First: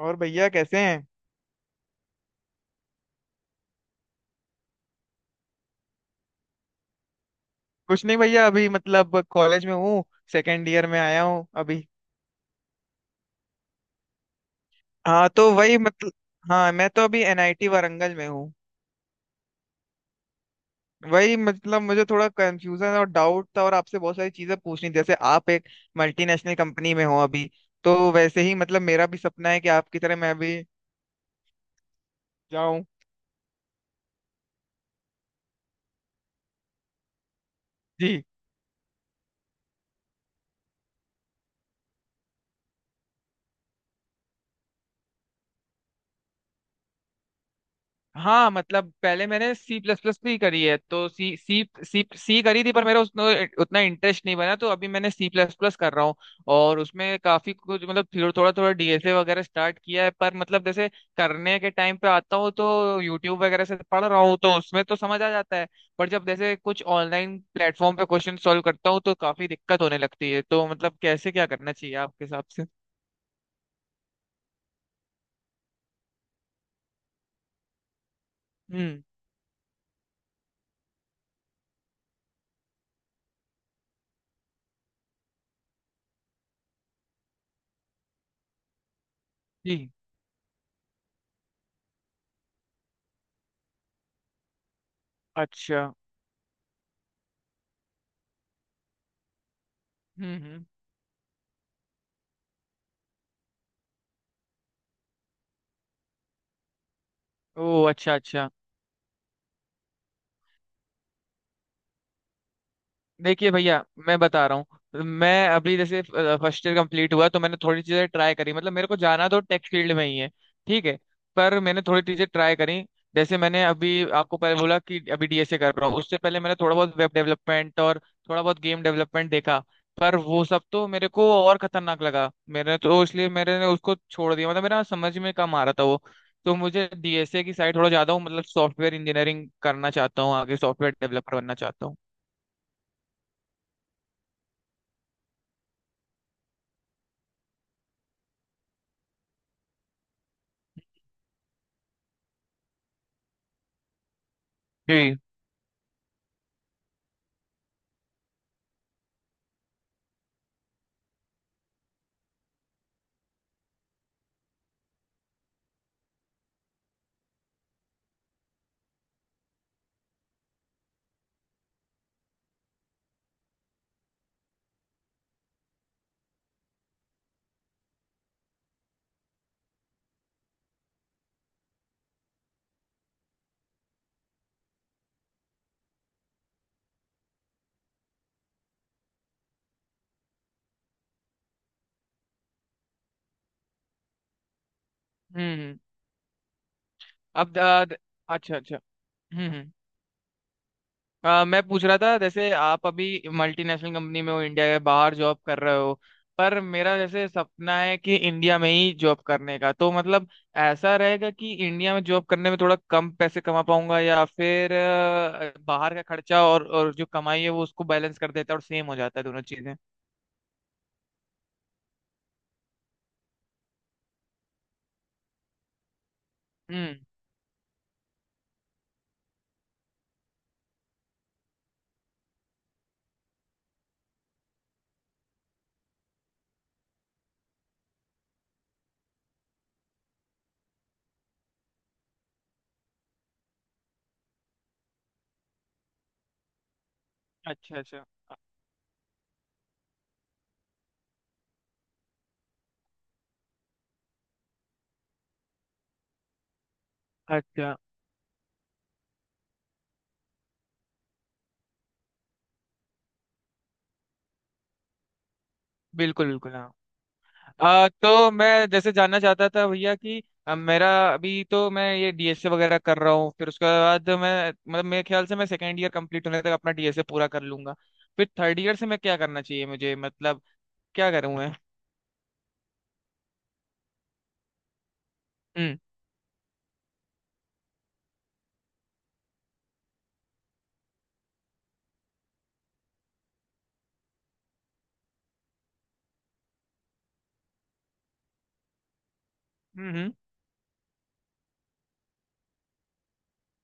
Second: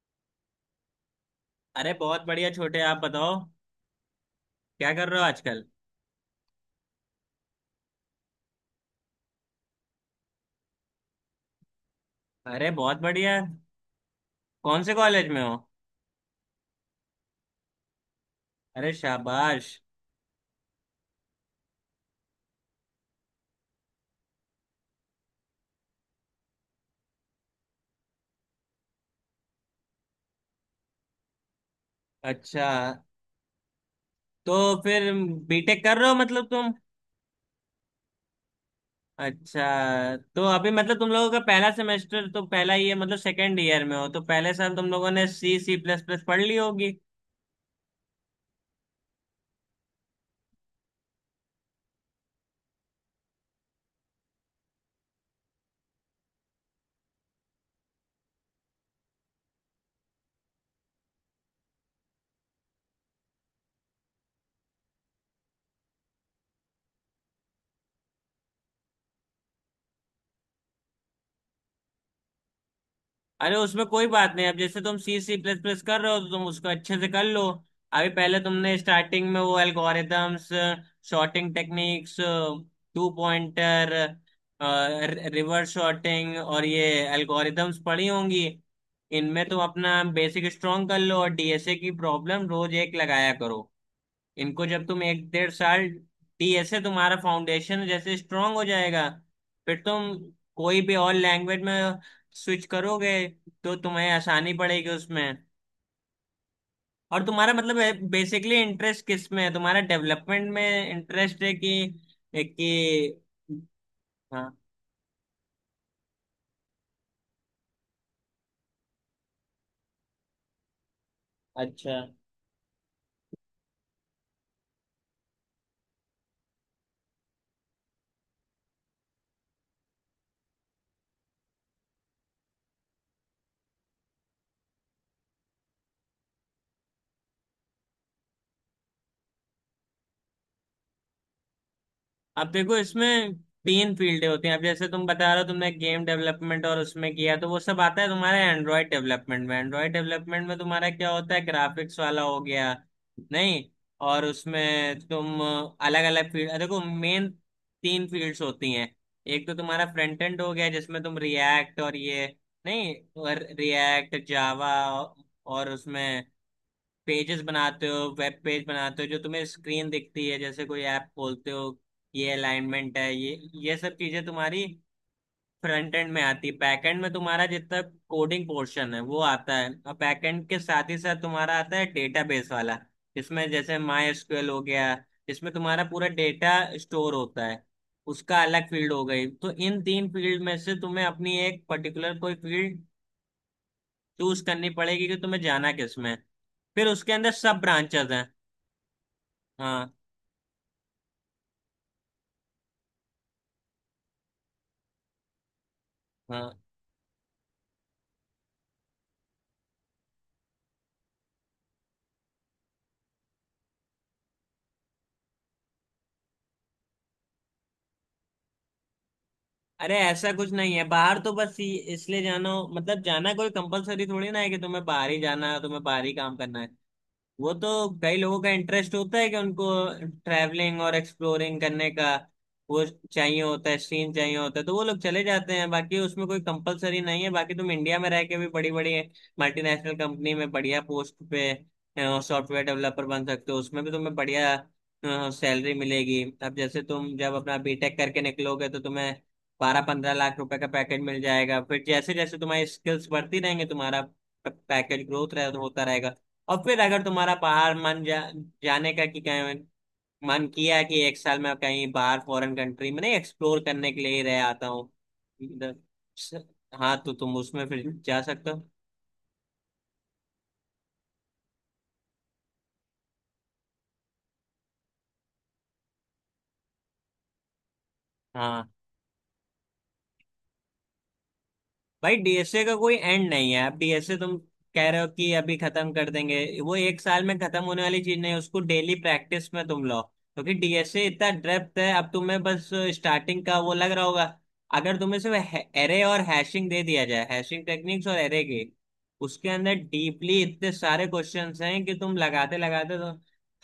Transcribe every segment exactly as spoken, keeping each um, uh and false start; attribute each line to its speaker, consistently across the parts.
Speaker 1: और भैया कैसे हैं।
Speaker 2: अरे बहुत बढ़िया छोटे। आप बताओ, क्या कर रहे हो आजकल?
Speaker 1: कुछ नहीं भैया अभी मतलब कॉलेज में हूँ। सेकेंड ईयर में आया हूँ अभी।
Speaker 2: अरे बहुत बढ़िया। कौन से कॉलेज
Speaker 1: हाँ
Speaker 2: में
Speaker 1: तो
Speaker 2: हो?
Speaker 1: वही मतलब। हाँ मैं तो अभी एन आई टी वारंगल में हूँ।
Speaker 2: अरे शाबाश।
Speaker 1: वही मतलब मुझे थोड़ा कंफ्यूजन और डाउट था और आपसे बहुत सारी चीजें पूछनी थी। जैसे आप एक मल्टीनेशनल कंपनी में हो अभी। तो वैसे ही मतलब मेरा भी सपना है कि आपकी तरह मैं भी
Speaker 2: अच्छा।
Speaker 1: जाऊं।
Speaker 2: तो फिर बीटेक कर रहे हो मतलब तुम?
Speaker 1: जी।
Speaker 2: अच्छा। तो अभी मतलब तुम लोगों का पहला सेमेस्टर तो पहला ही है, मतलब सेकेंड ईयर में हो तो पहले साल तुम लोगों ने सी सी प्लस प्लस पढ़ ली होगी।
Speaker 1: हाँ मतलब पहले मैंने सी प्लस प्लस भी करी है तो सी सी सी सी करी थी पर मेरा उसमें उतना इंटरेस्ट नहीं बना तो अभी मैंने सी प्लस प्लस कर रहा हूँ। और उसमें काफी कुछ मतलब थोड़ा थोड़ा थोड़ा डी एस ए वगैरह स्टार्ट किया है पर मतलब जैसे करने के टाइम पे आता हूँ तो यूट्यूब वगैरह से पढ़ रहा हूँ तो उसमें तो समझ आ जाता है। पर जब जैसे कुछ ऑनलाइन प्लेटफॉर्म पे क्वेश्चन सॉल्व करता हूँ तो काफी दिक्कत होने लगती है तो मतलब कैसे क्या करना चाहिए आपके हिसाब से?
Speaker 2: अरे उसमें कोई बात नहीं। अब जैसे तुम सी सी प्लस प्लस कर रहे हो तो तुम उसको अच्छे से कर लो। अभी पहले तुमने
Speaker 1: हम्म।
Speaker 2: स्टार्टिंग में वो algorithms, sorting techniques, two pointer, reverse sorting और ये एल्गोरिदम्स पढ़ी होंगी। इनमें तुम
Speaker 1: जी।
Speaker 2: अपना बेसिक स्ट्रॉन्ग कर लो और डी एस ए की प्रॉब्लम रोज एक लगाया करो। इनको जब तुम एक डेढ़
Speaker 1: अच्छा।
Speaker 2: साल दिए से तुम्हारा फाउंडेशन जैसे स्ट्रांग हो जाएगा। फिर तुम
Speaker 1: हम्म हम्म।
Speaker 2: कोई भी और लैंग्वेज में स्विच करोगे तो तुम्हें आसानी पड़ेगी उसमें। और तुम्हारा
Speaker 1: ओ
Speaker 2: मतलब है,
Speaker 1: अच्छा अच्छा।
Speaker 2: बेसिकली इंटरेस्ट किस में है तुम्हारा, डेवलपमेंट में इंटरेस्ट है कि कि?
Speaker 1: देखिए भैया मैं बता
Speaker 2: हाँ।
Speaker 1: रहा हूँ मैं अभी जैसे फर्स्ट ईयर कंप्लीट हुआ तो मैंने थोड़ी चीजें ट्राई करी मतलब मेरे को जाना तो टेक फील्ड में ही है। ठीक है। पर मैंने
Speaker 2: अच्छा।
Speaker 1: थोड़ी चीजें ट्राई करी जैसे मैंने अभी आपको पहले बोला कि अभी डीएसए कर रहा हूँ उससे पहले मैंने थोड़ा बहुत वेब डेवलपमेंट और थोड़ा बहुत गेम डेवलपमेंट देखा। पर वो सब तो मेरे को और खतरनाक लगा मेरे तो इसलिए मेरे ने उसको छोड़ दिया मतलब मेरा समझ में कम आ रहा था वो। तो मुझे डीएसए की साइड थोड़ा ज्यादा हूँ मतलब सॉफ्टवेयर इंजीनियरिंग करना चाहता हूँ आगे सॉफ्टवेयर डेवलपर बनना चाहता हूँ।
Speaker 2: अब देखो इसमें तीन फील्डें होती हैं। अब जैसे तुम बता रहे हो तुमने गेम डेवलपमेंट और उसमें किया, तो वो सब आता है तुम्हारे एंड्रॉयड डेवलपमेंट में। एंड्रॉयड डेवलपमेंट में तुम्हारा क्या होता है, ग्राफिक्स वाला हो गया, नहीं, और उसमें
Speaker 1: जी।
Speaker 2: तुम अलग अलग फील्ड देखो। मेन तीन फील्ड्स होती हैं। एक तो तुम्हारा फ्रंट एंड हो गया, जिसमें तुम रिएक्ट और ये, नहीं, और रिएक्ट जावा, और उसमें पेजेस बनाते हो, वेब पेज बनाते हो जो तुम्हें स्क्रीन दिखती है, जैसे कोई ऐप खोलते हो ये अलाइनमेंट है, ये ये सब चीजें तुम्हारी फ्रंट एंड में आती है। बैक एंड में तुम्हारा जितना कोडिंग पोर्शन है वो आता है, और बैक एंड के साथ ही साथ तुम्हारा आता है डेटाबेस वाला, जिसमें जैसे माई एसक्यूएल हो गया। इसमें तुम्हारा पूरा डेटा स्टोर होता है। उसका अलग फील्ड हो गई। तो इन तीन फील्ड में से तुम्हें अपनी एक पर्टिकुलर कोई फील्ड चूज करनी पड़ेगी कि तुम्हें जाना
Speaker 1: हम्म।
Speaker 2: किस में है। फिर उसके अंदर
Speaker 1: अब
Speaker 2: सब
Speaker 1: अ, द-
Speaker 2: ब्रांचेस हैं।
Speaker 1: अच्छा अच्छा। हम्म हम्म।
Speaker 2: हाँ।
Speaker 1: अ, मैं पूछ रहा था जैसे आप अभी मल्टीनेशनल कंपनी में हो इंडिया के बाहर जॉब कर रहे हो।
Speaker 2: हाँ।
Speaker 1: पर मेरा जैसे सपना है कि इंडिया में ही जॉब करने का तो मतलब ऐसा रहेगा कि इंडिया में जॉब करने में थोड़ा कम पैसे कमा पाऊंगा या फिर अ, बाहर का खर्चा और और जो कमाई है वो उसको बैलेंस कर देता है और सेम हो जाता है दोनों चीजें?
Speaker 2: अरे ऐसा कुछ नहीं है, बाहर तो बस इ- इसलिए जाना हो, मतलब जाना कोई कंपलसरी थोड़ी ना है कि तुम्हें बाहर ही जाना है, तुम्हें बाहर ही काम करना है।
Speaker 1: हम्म।
Speaker 2: वो तो कई लोगों का इंटरेस्ट होता है कि उनको ट्रैवलिंग और एक्सप्लोरिंग करने का वो चाहिए होता है, सीन चाहिए होता है, तो वो लोग चले जाते हैं। बाकी उसमें कोई कंपलसरी नहीं है। बाकी तुम इंडिया में रह के भी बड़ी बड़ी मल्टीनेशनल कंपनी में बढ़िया पोस्ट पे सॉफ्टवेयर डेवलपर बन सकते हो, उसमें भी तुम्हें बढ़िया सैलरी मिलेगी। अब जैसे तुम जब अपना
Speaker 1: अच्छा
Speaker 2: बीटेक
Speaker 1: अच्छा।
Speaker 2: करके निकलोगे तो तुम्हें बारह पंद्रह लाख रुपए का पैकेज मिल जाएगा। फिर जैसे जैसे तुम्हारी स्किल्स बढ़ती रहेंगी तुम्हारा पैकेज ग्रोथ रह, होता रहेगा। और फिर अगर तुम्हारा बाहर
Speaker 1: अच्छा।
Speaker 2: मन जा, जाने का, कि कहीं मन किया कि एक साल में कहीं बाहर फॉरेन कंट्री में नहीं एक्सप्लोर करने के लिए ही रह आता हूँ इधर-
Speaker 1: बिल्कुल बिल्कुल।
Speaker 2: हाँ, तो तुम उसमें फिर
Speaker 1: आ,
Speaker 2: जा
Speaker 1: तो
Speaker 2: सकते हो।
Speaker 1: मैं जैसे जानना चाहता था भैया कि अ, मेरा अभी तो मैं ये डीएसए वगैरह कर रहा हूँ फिर उसके बाद मैं मतलब मेरे ख्याल से मैं सेकेंड ईयर कंप्लीट होने तक अपना डीएसए पूरा कर लूंगा। फिर थर्ड
Speaker 2: हाँ।
Speaker 1: ईयर से मैं क्या करना चाहिए मुझे मतलब क्या करूँ मैं?
Speaker 2: भाई डीएसए का कोई एंड नहीं है। आप डीएसए, तुम कह रहे हो कि अभी
Speaker 1: हम्म।
Speaker 2: खत्म कर देंगे, वो एक साल में खत्म होने वाली चीज नहीं है। उसको डेली प्रैक्टिस में तुम लो, क्योंकि डीएसए इतना डेप्थ है। अब तुम्हें बस स्टार्टिंग का वो लग रहा होगा। अगर तुम्हें सिर्फ एरे और हैशिंग दे दिया जाए, हैशिंग टेक्निक्स और एरे की उसके अंदर
Speaker 1: हम्म।
Speaker 2: डीपली इतने सारे क्वेश्चंस हैं कि तुम लगाते लगाते तो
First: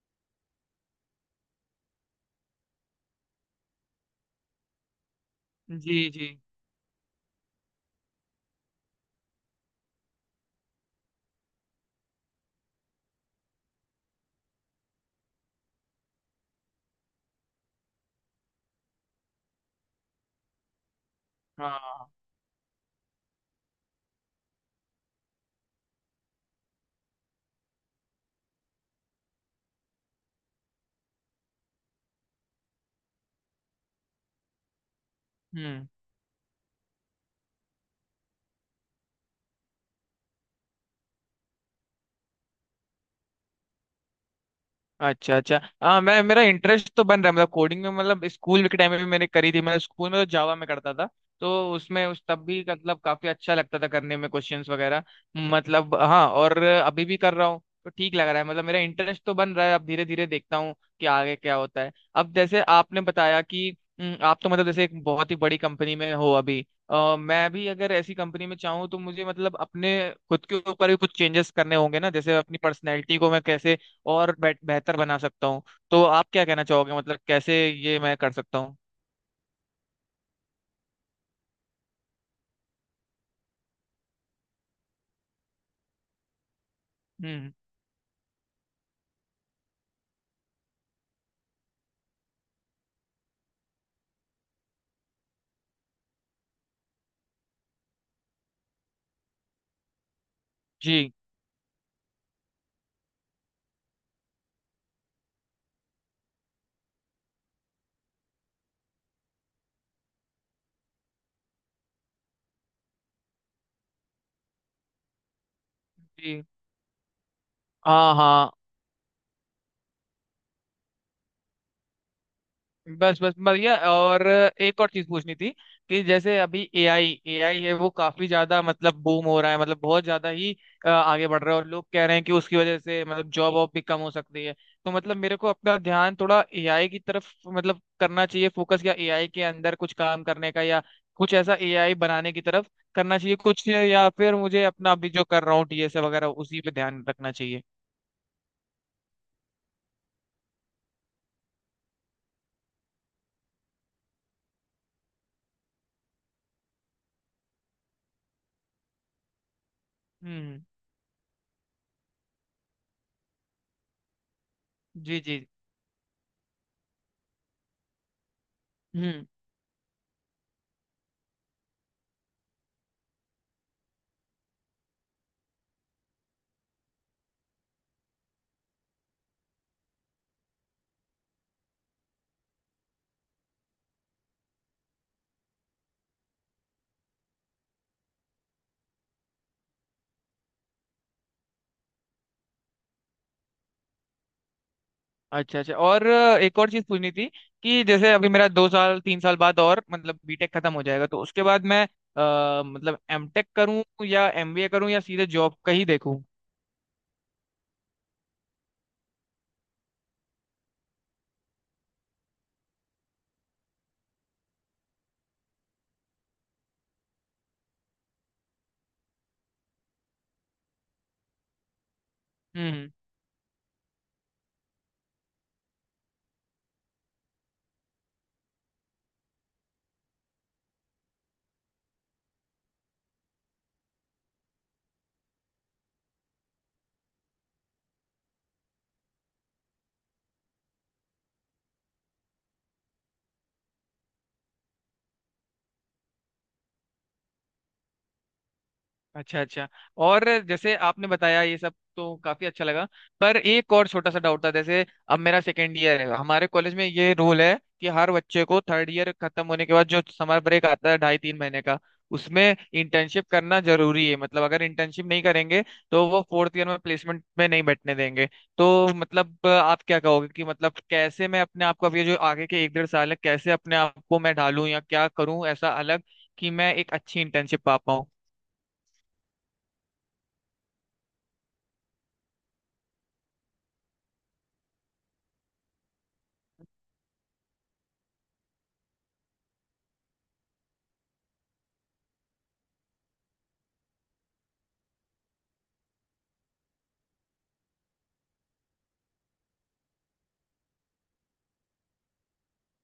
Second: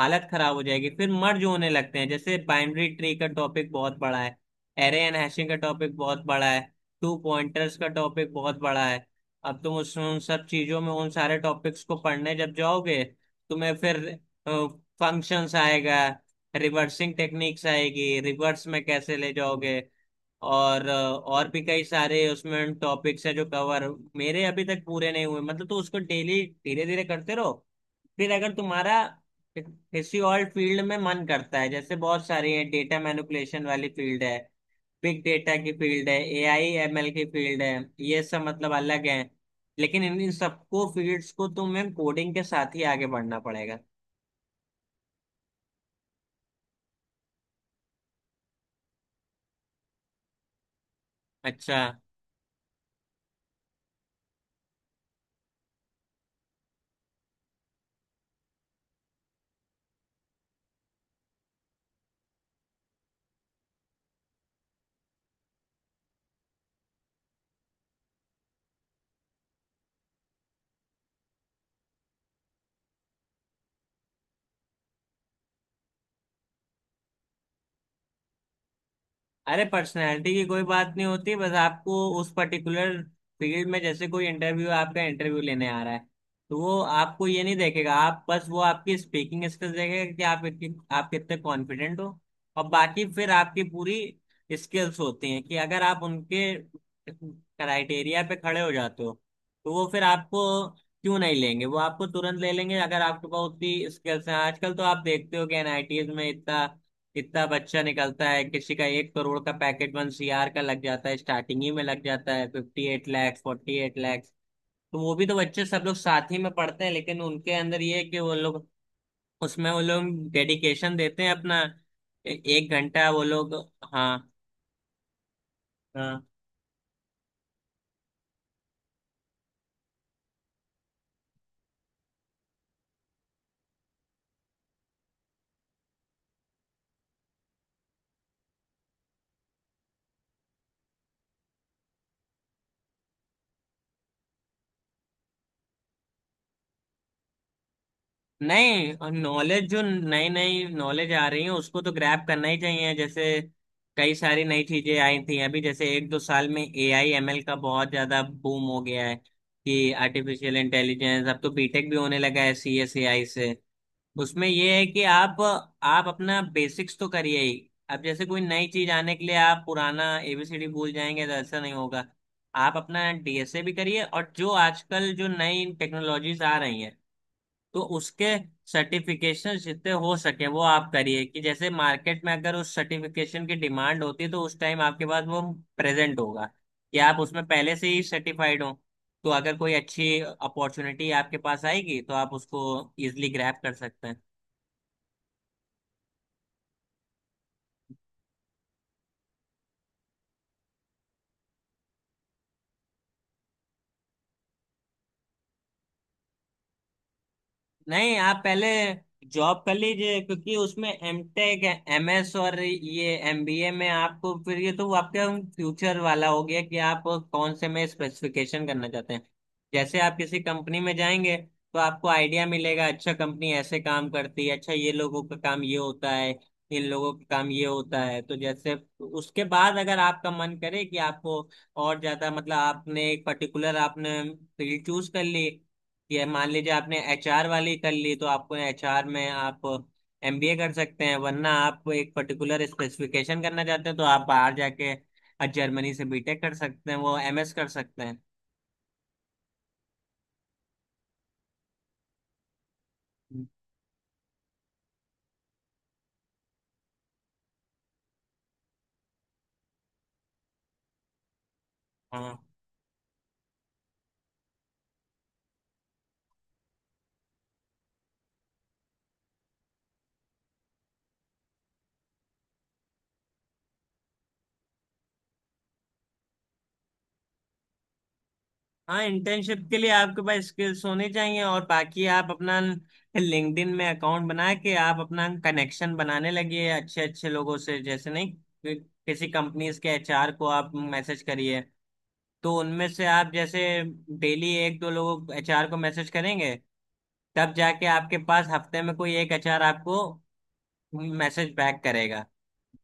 Speaker 2: हालत खराब हो जाएगी। फिर मर्ज होने लगते हैं, जैसे बाइनरी ट्री का टॉपिक बहुत बड़ा है, एरे एंड हैशिंग का
Speaker 1: हम्म,
Speaker 2: टॉपिक
Speaker 1: जी
Speaker 2: बहुत
Speaker 1: जी।
Speaker 2: बड़ा है, टू पॉइंटर्स का टॉपिक बहुत बड़ा है। अब तुम उसमें उन सब चीजों में, उन सारे टॉपिक्स को पढ़ने जब जाओगे, तुम्हें फिर फंक्शंस आएगा, रिवर्सिंग टेक्निक्स आएगी, रिवर्स में कैसे ले जाओगे, और अ, और भी कई
Speaker 1: हाँ।
Speaker 2: सारे उसमें टॉपिक्स है जो कवर मेरे अभी तक पूरे नहीं हुए मतलब। तो उसको डेली धीरे धीरे करते रहो। फिर अगर तुम्हारा किसी और फील्ड में मन करता है, जैसे बहुत सारी है, डेटा मैनिपुलेशन वाली फील्ड है, बिग डेटा की
Speaker 1: हम्म।
Speaker 2: फील्ड है, ए आई एम एल की फील्ड है, ये सब मतलब अलग है। लेकिन इन इन सबको फील्ड्स को तुम्हें कोडिंग के साथ ही आगे बढ़ना पड़ेगा।
Speaker 1: अच्छा अच्छा। हाँ मैं मेरा इंटरेस्ट तो बन रहा है मतलब कोडिंग में मतलब स्कूल के टाइम में भी मैंने करी थी मैं स्कूल में तो जावा में करता था तो
Speaker 2: अच्छा।
Speaker 1: उसमें उस तब भी मतलब काफी अच्छा लगता था करने में क्वेश्चंस वगैरह। मतलब हाँ और अभी भी कर रहा हूँ तो ठीक लग रहा है मतलब मेरा इंटरेस्ट तो बन रहा है अब धीरे धीरे देखता हूँ कि आगे क्या होता है। अब जैसे आपने बताया कि हम्म, आप तो मतलब जैसे एक बहुत ही बड़ी कंपनी में हो अभी। अ, मैं भी अगर ऐसी कंपनी में चाहूँ तो मुझे मतलब अपने खुद के ऊपर भी कुछ चेंजेस करने होंगे ना जैसे अपनी पर्सनैलिटी को मैं कैसे और बेट- बेहतर बना सकता हूँ। तो आप क्या कहना चाहोगे मतलब कैसे ये मैं कर सकता हूँ?
Speaker 2: अरे पर्सनैलिटी की कोई बात नहीं होती। बस आपको उस पर्टिकुलर फील्ड में, जैसे कोई इंटरव्यू, आपका इंटरव्यू लेने आ रहा है, तो वो आपको ये
Speaker 1: हम्म।
Speaker 2: नहीं देखेगा, आप बस, वो आपकी स्पीकिंग स्किल्स देखेगा कि आप इतनी, आप कितने कॉन्फिडेंट हो। और बाकी फिर आपकी पूरी स्किल्स होती हैं कि अगर आप उनके क्राइटेरिया पे खड़े हो जाते हो तो वो फिर आपको
Speaker 1: जी
Speaker 2: क्यों नहीं लेंगे, वो आपको तुरंत ले लेंगे अगर आपके पास उतनी स्किल्स हैं। आजकल तो आप देखते हो कि एन आई टीज में इतना कितना बच्चा निकलता है, किसी का एक करोड़ का पैकेट, वन सीआर का लग जाता है, स्टार्टिंग ही में लग जाता है, fifty eight lakhs, forty eight lakhs. तो वो भी तो बच्चे सब लोग साथ ही
Speaker 1: जी।
Speaker 2: में पढ़ते हैं, लेकिन उनके अंदर ये है
Speaker 1: हाँ
Speaker 2: कि वो
Speaker 1: हाँ।
Speaker 2: लोग उसमें, वो लोग डेडिकेशन देते हैं अपना। ए- एक घंटा
Speaker 1: बस
Speaker 2: वो
Speaker 1: बस
Speaker 2: लोग,
Speaker 1: बढ़िया और
Speaker 2: हाँ।
Speaker 1: एक और चीज पूछनी थी कि जैसे अभी ए आई एआई है वो काफी ज्यादा मतलब बूम हो रहा है मतलब बहुत ज्यादा ही अ, आगे बढ़ रहा है और लोग कह रहे हैं कि उसकी वजह से मतलब जॉब वॉब भी कम हो सकती है। तो मतलब मेरे को अपना ध्यान थोड़ा एआई की तरफ मतलब करना चाहिए फोकस या एआई के अंदर कुछ काम करने का या कुछ ऐसा एआई बनाने की तरफ करना चाहिए कुछ या फिर मुझे अपना अभी जो कर रहा हूँ डीएसए वगैरह उसी पे ध्यान रखना चाहिए?
Speaker 2: नहीं, नॉलेज जो नई नई नॉलेज आ रही है उसको तो ग्रैब करना ही चाहिए। जैसे कई सारी नई चीजें आई थी, अभी जैसे एक दो साल में ए आई एम एल का बहुत ज्यादा बूम हो गया है, कि आर्टिफिशियल
Speaker 1: हम्म।
Speaker 2: इंटेलिजेंस अब तो बीटेक भी होने लगा है सी एस ए आई से। उसमें ये है कि
Speaker 1: जी जी।
Speaker 2: आप आप अपना बेसिक्स तो करिए ही। अब जैसे कोई नई चीज आने के
Speaker 1: हम्म।
Speaker 2: लिए आप पुराना ए बी सी डी भूल जाएंगे, तो ऐसा नहीं होगा। आप अपना डीएसए भी करिए, और जो आजकल जो नई टेक्नोलॉजीज आ रही हैं तो उसके सर्टिफिकेशन जितने हो सके वो आप करिए, कि जैसे मार्केट में अगर उस सर्टिफिकेशन की डिमांड होती है तो उस टाइम आपके पास वो प्रेजेंट होगा, कि आप उसमें पहले से ही सर्टिफाइड हो। तो अगर कोई अच्छी अपॉर्चुनिटी आपके पास आएगी तो आप उसको इजिली ग्रैब कर सकते हैं।
Speaker 1: अच्छा अच्छा। और अ, एक और चीज पूछनी थी कि जैसे अभी मेरा दो साल तीन साल बाद और मतलब बी टेक खत्म हो जाएगा तो उसके बाद मैं अ, मतलब एम टेक करूं या एम बी ए करूं या सीधे जॉब का ही देखूं?
Speaker 2: नहीं, आप पहले जॉब कर लीजिए, क्योंकि उसमें एम टेक, एम एस और ये एम बी ए में आपको फिर ये तो आपका फ्यूचर वाला हो गया कि आप कौन से में स्पेसिफिकेशन करना चाहते हैं। जैसे आप किसी कंपनी में जाएंगे तो आपको आइडिया
Speaker 1: हम्म
Speaker 2: मिलेगा,
Speaker 1: हम्म।
Speaker 2: अच्छा कंपनी ऐसे काम करती है, अच्छा ये लोगों का काम ये होता है, इन लोगों का काम ये होता है। तो जैसे उसके बाद अगर आपका मन करे कि आपको और ज्यादा मतलब, आपने एक पर्टिकुलर आपने फील्ड चूज कर ली, ये मान लीजिए आपने एच आर वाली कर ली तो आपको एचआर में आप एमबीए कर सकते हैं। वरना आप एक पर्टिकुलर स्पेसिफिकेशन करना चाहते हैं तो आप बाहर जाके जर्मनी से बी टेक कर सकते हैं, वो एमएस कर सकते हैं।
Speaker 1: अच्छा अच्छा। और जैसे आपने बताया ये सब तो काफी अच्छा लगा पर एक और छोटा सा डाउट था जैसे अब मेरा सेकेंड ईयर है हमारे कॉलेज में ये रूल है कि हर बच्चे को थर्ड ईयर खत्म होने के बाद जो समर ब्रेक आता है ढाई तीन महीने का
Speaker 2: हाँ।
Speaker 1: उसमें इंटर्नशिप करना जरूरी है मतलब अगर इंटर्नशिप नहीं करेंगे तो वो फोर्थ ईयर में प्लेसमेंट में नहीं बैठने देंगे। तो मतलब अ, आप क्या कहोगे कि मतलब कैसे मैं अपने आप को अब ये जो आगे के एक डेढ़ साल है कैसे अपने आप को मैं ढालूं या क्या करूं ऐसा अलग कि मैं एक अच्छी इंटर्नशिप पा।
Speaker 2: हाँ, इंटर्नशिप के लिए आपके पास स्किल्स होने चाहिए। और बाकी आप अपना लिंक्डइन में अकाउंट बना के आप अपना कनेक्शन बनाने लगिए अच्छे अच्छे लोगों से, जैसे नहीं कि- किसी कंपनीज के एचआर को आप मैसेज करिए। तो उनमें से आप जैसे डेली एक दो लोगों एचआर को मैसेज करेंगे, तब जाके आपके पास हफ्ते में कोई एक एचआर आपको मैसेज बैक करेगा।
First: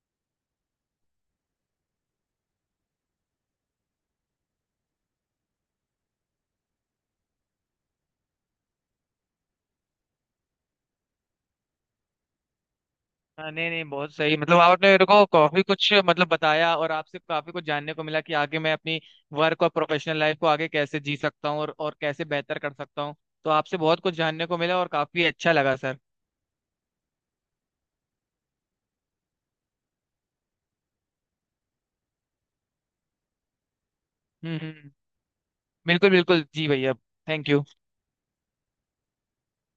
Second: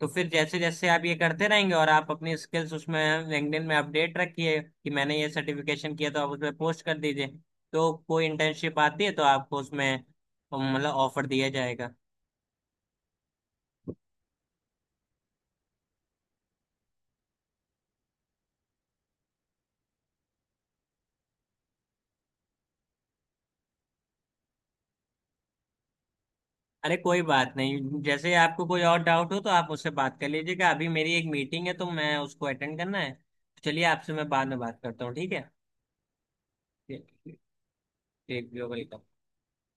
Speaker 2: तो फिर जैसे जैसे आप ये करते रहेंगे, और आप अपनी स्किल्स उसमें लिंक्डइन में अपडेट रखिए, कि मैंने ये सर्टिफिकेशन किया तो आप उसमें पोस्ट कर दीजिए, तो कोई इंटर्नशिप आती है तो आपको उसमें मतलब ऑफर दिया जाएगा।
Speaker 1: हाँ, नहीं नहीं बहुत सही मतलब आपने मेरे को काफी कुछ मतलब बताया और आपसे काफी कुछ जानने को मिला कि आगे मैं अपनी वर्क और प्रोफेशनल लाइफ को आगे कैसे जी सकता हूँ और, और कैसे बेहतर कर सकता हूँ। तो आपसे बहुत कुछ जानने को मिला और काफी अच्छा लगा सर।
Speaker 2: अरे कोई बात नहीं, जैसे आपको कोई और डाउट हो तो आप मुझसे बात कर लीजिएगा। अभी मेरी एक मीटिंग है तो मैं उसको अटेंड करना है, तो चलिए आपसे मैं बाद
Speaker 1: हम्म
Speaker 2: में बात
Speaker 1: हम्म,
Speaker 2: करता हूँ, ठीक है?
Speaker 1: बिल्कुल बिल्कुल जी भैया।
Speaker 2: ठीक ठीक।
Speaker 1: Thank you.
Speaker 2: ठीक, वेलकम।